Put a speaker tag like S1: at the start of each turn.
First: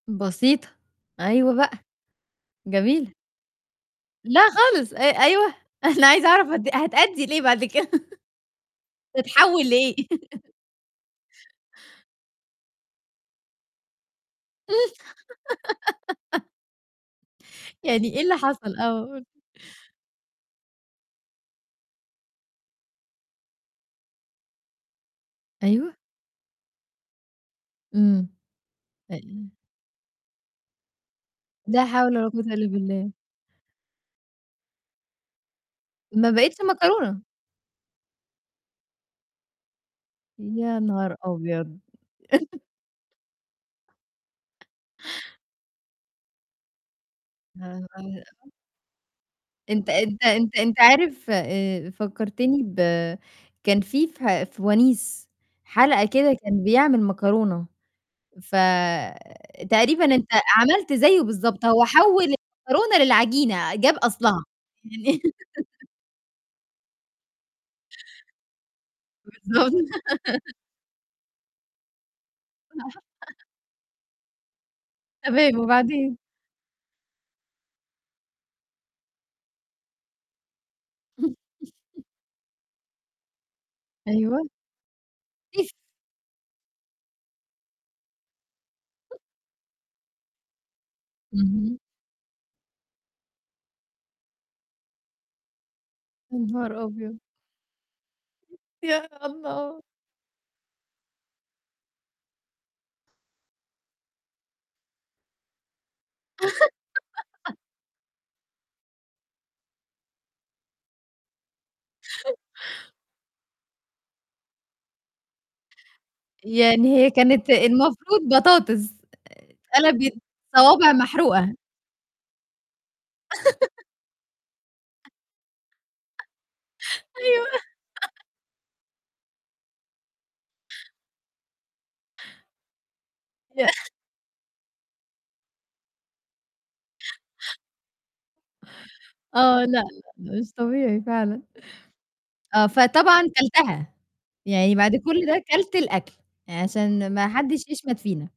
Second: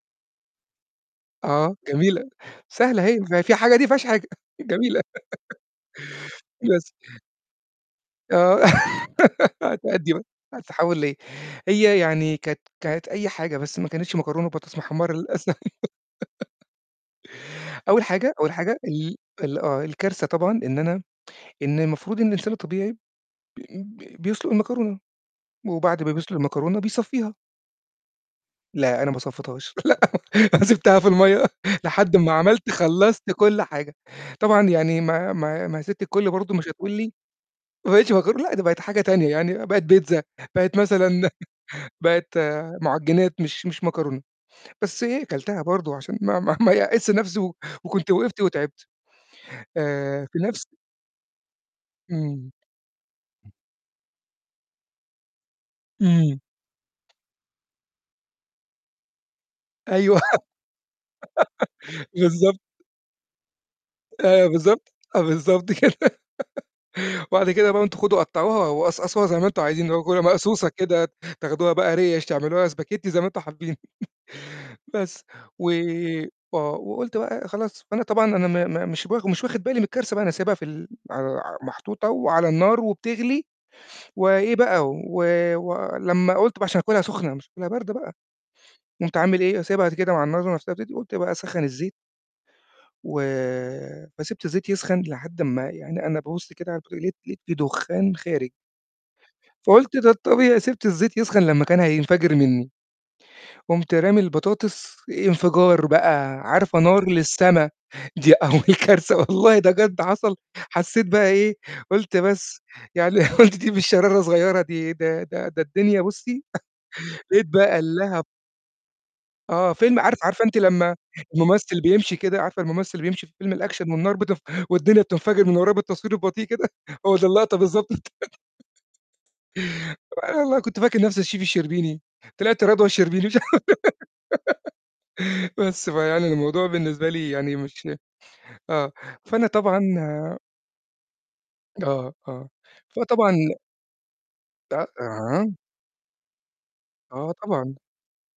S1: بسيطة. أيوه بقى.
S2: آه، جميلة، سهلة
S1: جميلة.
S2: أهي. ف فيها حاجة دي؟ ما فيهاش حاجة.
S1: لأ، خالص أ
S2: جميلة.
S1: أيوه. أنا عايزة أعرف هت
S2: بس.
S1: هتأدّي لإيه بعد كده
S2: آه
S1: تتحوّل لإيه؟
S2: هتأدّي بقى، هتتحوّل لإيه؟ هي يعني كانت كانت أي حاجة، بس ما كانتش مكرونة ببطاطس
S1: إمم.
S2: محمّرة للأسف. أول
S1: يعني إيه
S2: حاجة
S1: اللي
S2: أول
S1: حصل؟
S2: حاجة
S1: آه،
S2: ال
S1: قل.
S2: ال آه، الكارثة طبعًا إن أنا إن المفروض إن الإنسان الطبيعي بي ب بيسلُق المكرونة،
S1: أيوه.
S2: وبعد ما بيسلُق المكرونة، بيصفّيها
S1: إمم.
S2: لأ، أنا ما صفّيتهاش لأ، أنا سِبتها في المَيّة
S1: لا حول
S2: لحد
S1: ولا
S2: ما
S1: قوة إلّا
S2: عملت
S1: بالله.
S2: خلّصت كلّ حاجة طبعًا، يعني ما ما ما هي سِت
S1: ما
S2: الكلّ
S1: بقيتش
S2: برضه مش هتقول لي
S1: مكرونة.
S2: ما بقيتش مكرونة، لأ، ده بقت حاجة تانية يعني، بقت بيتزا بقت
S1: يا نهار
S2: مثلًا
S1: أبيض!
S2: بقت مُعجنات مش مش مكرونة، بس إيه كَلتها برضه، عشان ما ما ما يأسش نفسي، و وكنت وقفت،
S1: [unintelligible]
S2: وتعبت.
S1: أنت أنت
S2: آآ في
S1: أنت
S2: نفس
S1: أنت عارف آآ
S2: إمم.
S1: فكّرتني ب كان في فه في ونيس حلقة كده
S2: إمم.
S1: كان بيعمل مكرونة، فتقريبًا
S2: أيوه.
S1: أنت عملت زيّه بالضبط هو حوّل
S2: بالضبط.
S1: المكرونة للعجينة جاب أصلها.
S2: آه، بالضبط، آه، بالضبط
S1: [unintelligible]
S2: كده وبعد كده بقى أنتم خدوا قطعوها، وقصقصوها زي ما أنتم
S1: بالضبط.
S2: عايزينها [unintelligible] ومقصوصة كده تاخدوها بقى ريش، تعملوها spaghetti زي ما أنتم حابين. بس.
S1: تمام،
S2: و
S1: وبعدين.
S2: آه، وقُلت بقى خلاص فأنا طبعًا أنا ما ما مش بخ مش واخِد بالي من الكارثة بقى، أنا سايبها في ال على محطوطة وعلى النار، وبتغلي
S1: أيوه.
S2: وإيه بقى، و ولمّا قُلت بقى عشان أكلها سُخنة، مش هاكلها باردة بقى. قُمت عامل إيه، سايبها قد كده مع النار [unintelligible] وقُمت بقى أسخّن
S1: اهم.
S2: الزيت وفسِبت الزيت يسخن لحد أمّا يعني أنا
S1: يا
S2: بابُص كده
S1: نهار
S2: على تق لقيت
S1: أبيض!
S2: لقيت في دُخّان خارج.
S1: يا الله!
S2: فقُلت ده الطبيعي، سِبت الزيت يسخن لمّا كان هينفجر منّي، قُمت رامي البطاطس انفجار بقى. عارفة نار للسما دي أول كارثة والله ده بجد حصل، حسّيت بقى إيه، قُلت بس يعني قُلت دي مش شرارة صغيّرة دي ده ده ده الدنيا بُصّي
S1: يعني هي
S2: لقيت
S1: كانت
S2: بقى
S1: المفروض
S2: اللهب
S1: بطاطس
S2: آه،
S1: آآ
S2: فيلم
S1: قلَبت
S2: عارف عارفة أنتِ
S1: صوابع
S2: لمّا
S1: محروقة.
S2: المُمثّل بيمشي كده، عارفة المُمثّل اللي بيمشي في فيلم الأكشن، والنار بتف والدنيا بتنفجر من ورّاه بالتصوير البطيء كده، هو ده
S1: أيوه.
S2: اللقطة بالضبط. أنا والله كنت فاكر نفسي الchef الشربيني، طلعت رضوى الشربيني. ف
S1: ياه!
S2: بس فيعني، الموضوع بالنسبة لي يعني مش آه، فأنا
S1: آه،
S2: طبعًا
S1: لأ، لأ، مش طبيعي فعلًا.
S2: آه، آه،
S1: آه،
S2: فأنا
S1: فطبعًا
S2: طبعًا
S1: كلتها. يعني بعد كلّ ده كلت الأكل، عشان ما
S2: آه،
S1: حدش
S2: طبعًا.
S1: يشمت فينا.